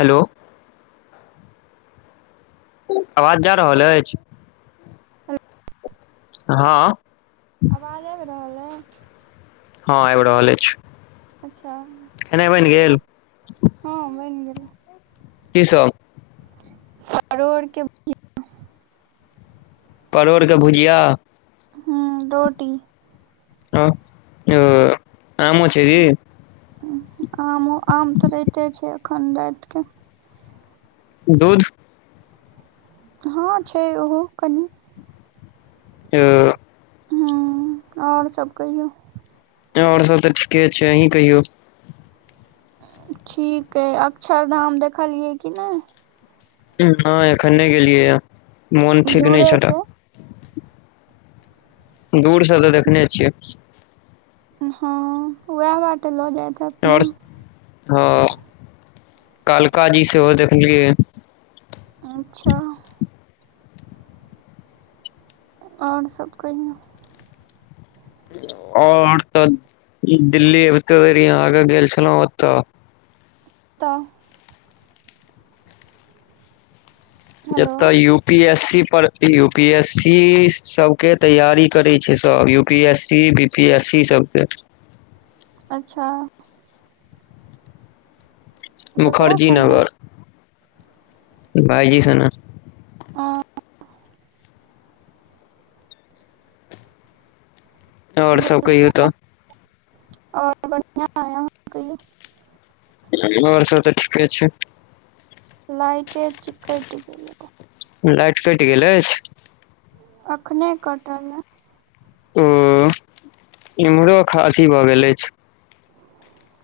Hello आवाज जा रहल अछि। हा आवास आबे रहल या हँ आबि रहल अछि। अच्छा खेनाइ बनि गेल हँ बनि गेलै कि सभ और कि परोड़ के भुजिआ हा रोटी हा ओ आमो छै। कि आमो आम तऽ राइते छै। अखन रातिक दूध हँ छै। ओहो कनि आ आओर सभ कहियौ। ओर सभ तऽ ठीके छै। अहीं कहियौ ठीक हा अक्षर धाम देखलियै कि नहि ह एखन नहि गेलियै ह मोन ठीक दूरे नहि छै। से दूर सँ तऽ देखने छियै हँ उएह बटे लऽ जाइ तऽ ओर हँ कलका जी सेहो देखलियै अच्छा आओर सब कहियौ आओर तऽ दिल्ली एबते देरी यहाँ आगे गेल छलौं ओतऽ त्तऽ हेलो जतय यू पी एस सी पर यू पी एस सी सब के तैयारी करै छै सब U P S C B P S C सबके अच्छा ककरा मुखर्जी संगे नगर भइजी सने ओं आओर सब कहियौ तऽ आओर बढ़ियां अई अहॉं कहियौ आओर सब तऽ ठीके छै लाइटे जे कटि गेल रहे लाइट कटि गेल अछि अखने कटऽ ले उं इम्हरो खांसी भऽ गेल अछि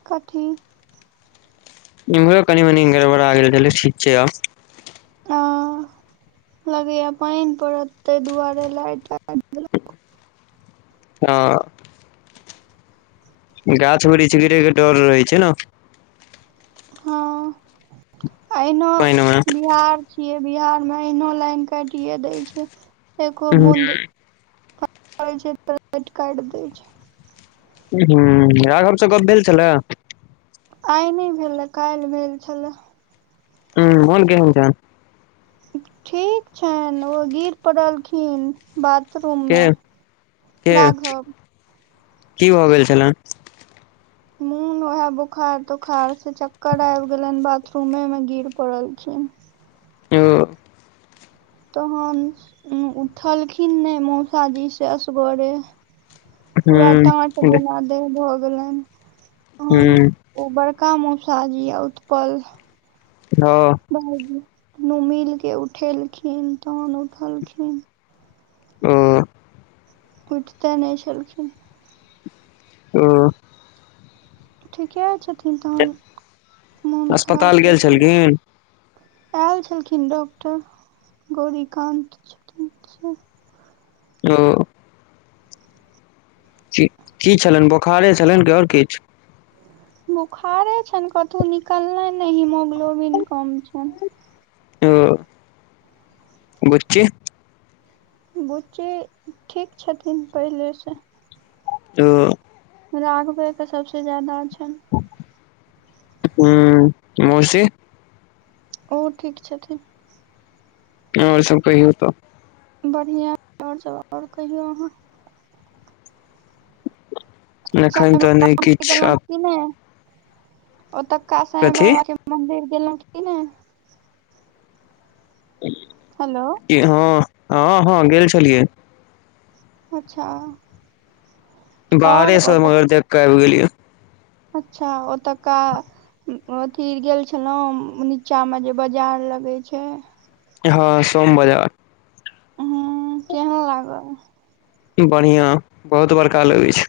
कथी इम्हरो कनि मनी गरबड़ा गेल छेलै ठीक छै आब आ लगैया पनि पड़त तै दुआरे लाइट अऽ गाछ बिरिछ गिरैके डर रहै छै न हँ अहिनो पानि मे बिहार छियै बिहार मे एहनो लाइन काटिये दै छै एको हूँ बूंद पनि परैछै तो लाइट कटि दै छै हूं राघव स गप भेल छले आइ नय भेले काल्हि भेल छलै उं मोन केहन छनि ठीक छनि ओ गिर पड़लखिन बात के के की भऽ गेल छेलनि [inaudible] वएह बोखार तोखार से चक्कर आबि गेलेनि बाथरूमे मे गिर पड़लखिन ओ तहन उठलखिन नय मौसाजी से असगरे पूरा हुँ डांट जेना देह भऽ गेलनि तहन हूं ओ बड़का मौसाजी आ उत्पल ओ दुनू मिल के उठेलखिन तहन उठलखिन उं उठते नय छलखिन उं ठीके छथिन तहन मोन खराब अस्पताल गेल हेतनि छलखिन आयल छलखिन डॉक्टर गौरीकान्त छथिन से ओ की छलनि बोखारे छलनि कि आओर किछ बुखारे छैन कतहु निकलनाइ हिमोग्लोबिन कम छैन [inaudible] बुच्ची बुच्ची ठीक छथिन पहिलेसँ ओ [unintelligible] राघबे के सबसे जा्यदा छैन [inaudible] हूँ मौसी ओहो ठीक छथिन तहन ओर सब कहिऔ तऽ बढ़िया आर सब ओर कहियौ अहाँ एखन त नइ किछ की नय ओतुका कथी साईबाके मन्दिर गेलो की नय [inaudible] हेलो की ह ह ह गेल छलियै अच्छा और बाहरेसँ ओत मगर देखकऽ आइब गेलियै अच्छा ओतऽका अथी गेल छलौ नीचा मे जे बाजार लगे छैय हाँ सोम बजार हुं केहन लागल बढ़िआ‌ बहुत बड़का लगैय छैय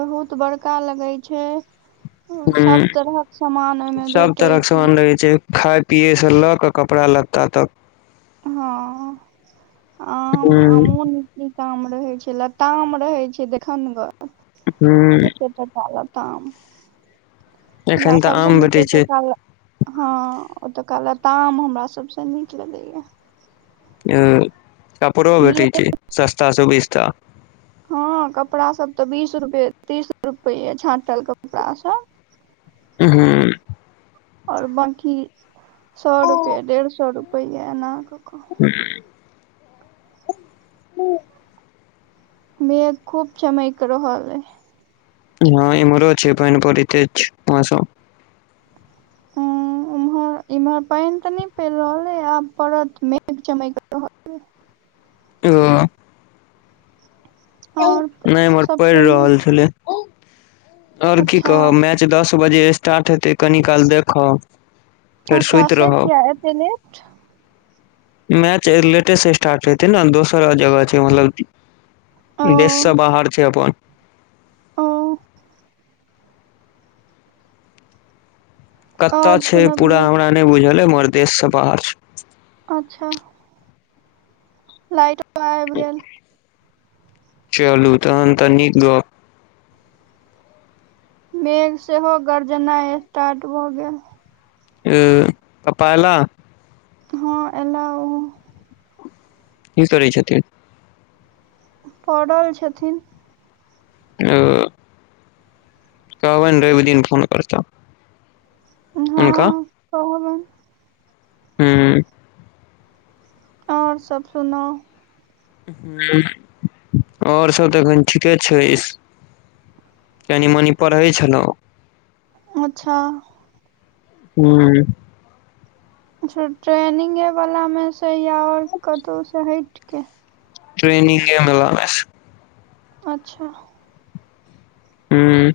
बहुत बड़का लगेय छैय ओ हुँ सभ तरहक समान ओइहमे सब तरहक भेटैत छैय सामान रहै छै खाय पिय स ल क कपड़ा लत्ता तक ह आ हुँ बड नीक नीक आम रहे छैय लताम रहे छैय देखनगर हूँ एते त टा लताम हमरा एखन तऽ सब स आम नीक भेटै छै ओतका ल ह ओतका लताम हमरा सब स नीक लगैया अ कपरो भेटैय मेघ छैय सस्ता सुबिस्ता ह कपड़ा सब त बीस रूपैय तीस रुपयै छाँटल कपड़ा सब उ हू और बांकी सौ रुपैय डेढ़ सौ रुपैय ऐना क‌अ क [inaudible] [inaudible] मेघ खूब चनैक रहलैह ऐय ह इम्हरो छैय पाइन परैत बहुत तेज और सब ह उम्हर इम्हर पायन त नय पैयर रहल एय आब पड़त मेघ चमक रहल [inaudible] और न‌इ इम्हर सब पैयर कहियौ रहल छलै और की अच्छा कहब मैच दस बजे स्टार्ट हेतै कनी काल देखब फेर अच्छा सुति से रहब किएक एते लेट मैच लेटेस स्टार्ट हेतै ने दोसर जगह छैय मतलब ओ देश सँ बाहर छैय अप्पन ओ कत‌अ और छैय पूरा सुनबियौ हमरा नहि बुझल ऐय मगर देश स बाहर छैय अच्छा लाइट आयब गेल चलू तहन तऽ नीक गप मेघ सेहो गरजनाई स्टार्ट भ गेल आ पप्पा आइला ह ऐला ओ की करैय छथिन। परल छथिन। ओ कहबै ने रवि दिन फोन करता हा हुनका कहूँ न हू आओर सभी सुनाउ आओर सभ तऽ एखन ठीके छै। कनि मनि पढ़ै छलहुँ अच्छा हूँ ट्रेनिंगे वला में सऽ या आओर कतहु से हटिक ट्रेनिंगे वला में सऽ अच्छा हूँ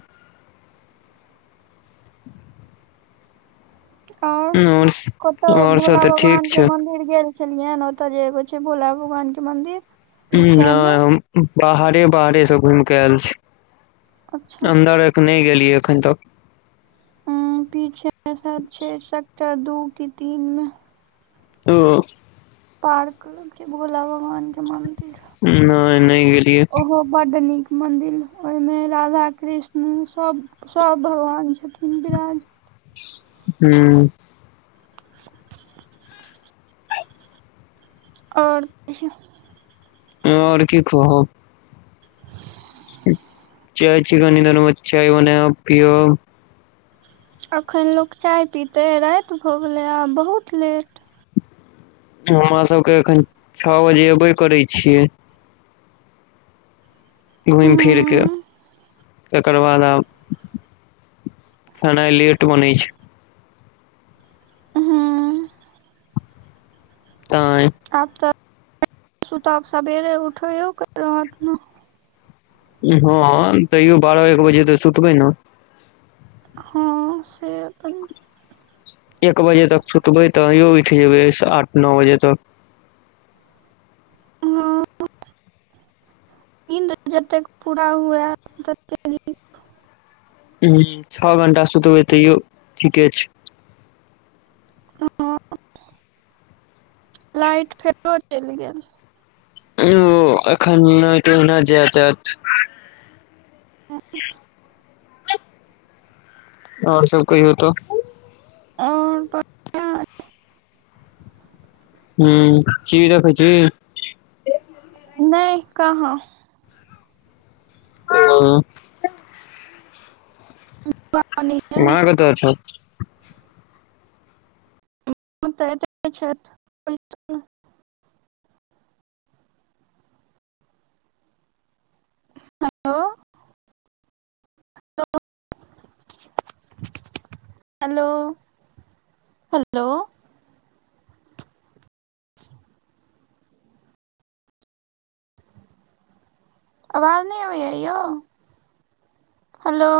आओर और कतहु और सब भोला तऽ ठीक भगवान छै केँ मंदिर गेल छललियै ओतय जे एगो छै। भोला भगवान के मंदिर पीछे नहि मे हम बाहरे बाहरे सँ घूम के आयल छी अच्छा अन्दर नहि गेलियै एखन तक उ पीछे सात छै। सेक्टर दू की तीन में ओ पार्क के भोला बाबा के मंत्र नहि नहि गेलियै बड्ड नीक मंदिर ओहि में राधा कृष्ण सभ सभ भगवान छथिन। बिराज हूँ [inaudible] ओर ओर की कहू चाय चिकन में चाय बनयब और पियब अखन लोक चाय पीतै राति भऽ गेलै आब बहुत लेट हमरा सभ के एखन छ बजे अयबे करै छियै घूमि फिर कऽ हम्म तकर बाद आब ह नहि लेट बनै छै। हूँ ताई आब तऽ [unintelligible] सुतब सवेर उठौ [unintelligible] लिहान तैयो बारह एक बजे तऽ सुतबै न हँ से तऽ एक बजे तक सुतबै तैयो उइठ जेबै आठ नओ बजे तक हां नींद जतै पुरा हुए [unintelligible] हु छओ घंटा सुतबै तैयो ठीके छै [unintelligible] लाइट फेरो चैल गेल यौ एखन लाइट ओहना जैत ऐत [unintelligible] और सब कहियो तऽ और बढ़िया [unintelligible] हु कि देखै छी नै कहाँ [unintelligible] माँ क तऽ छौ उऽतऽ एते छैथ हेलो [unintelligible] हेलो [inaudible] हेलो [unintelligible] अवाज नै आबैय यौ [inaudible] हेलो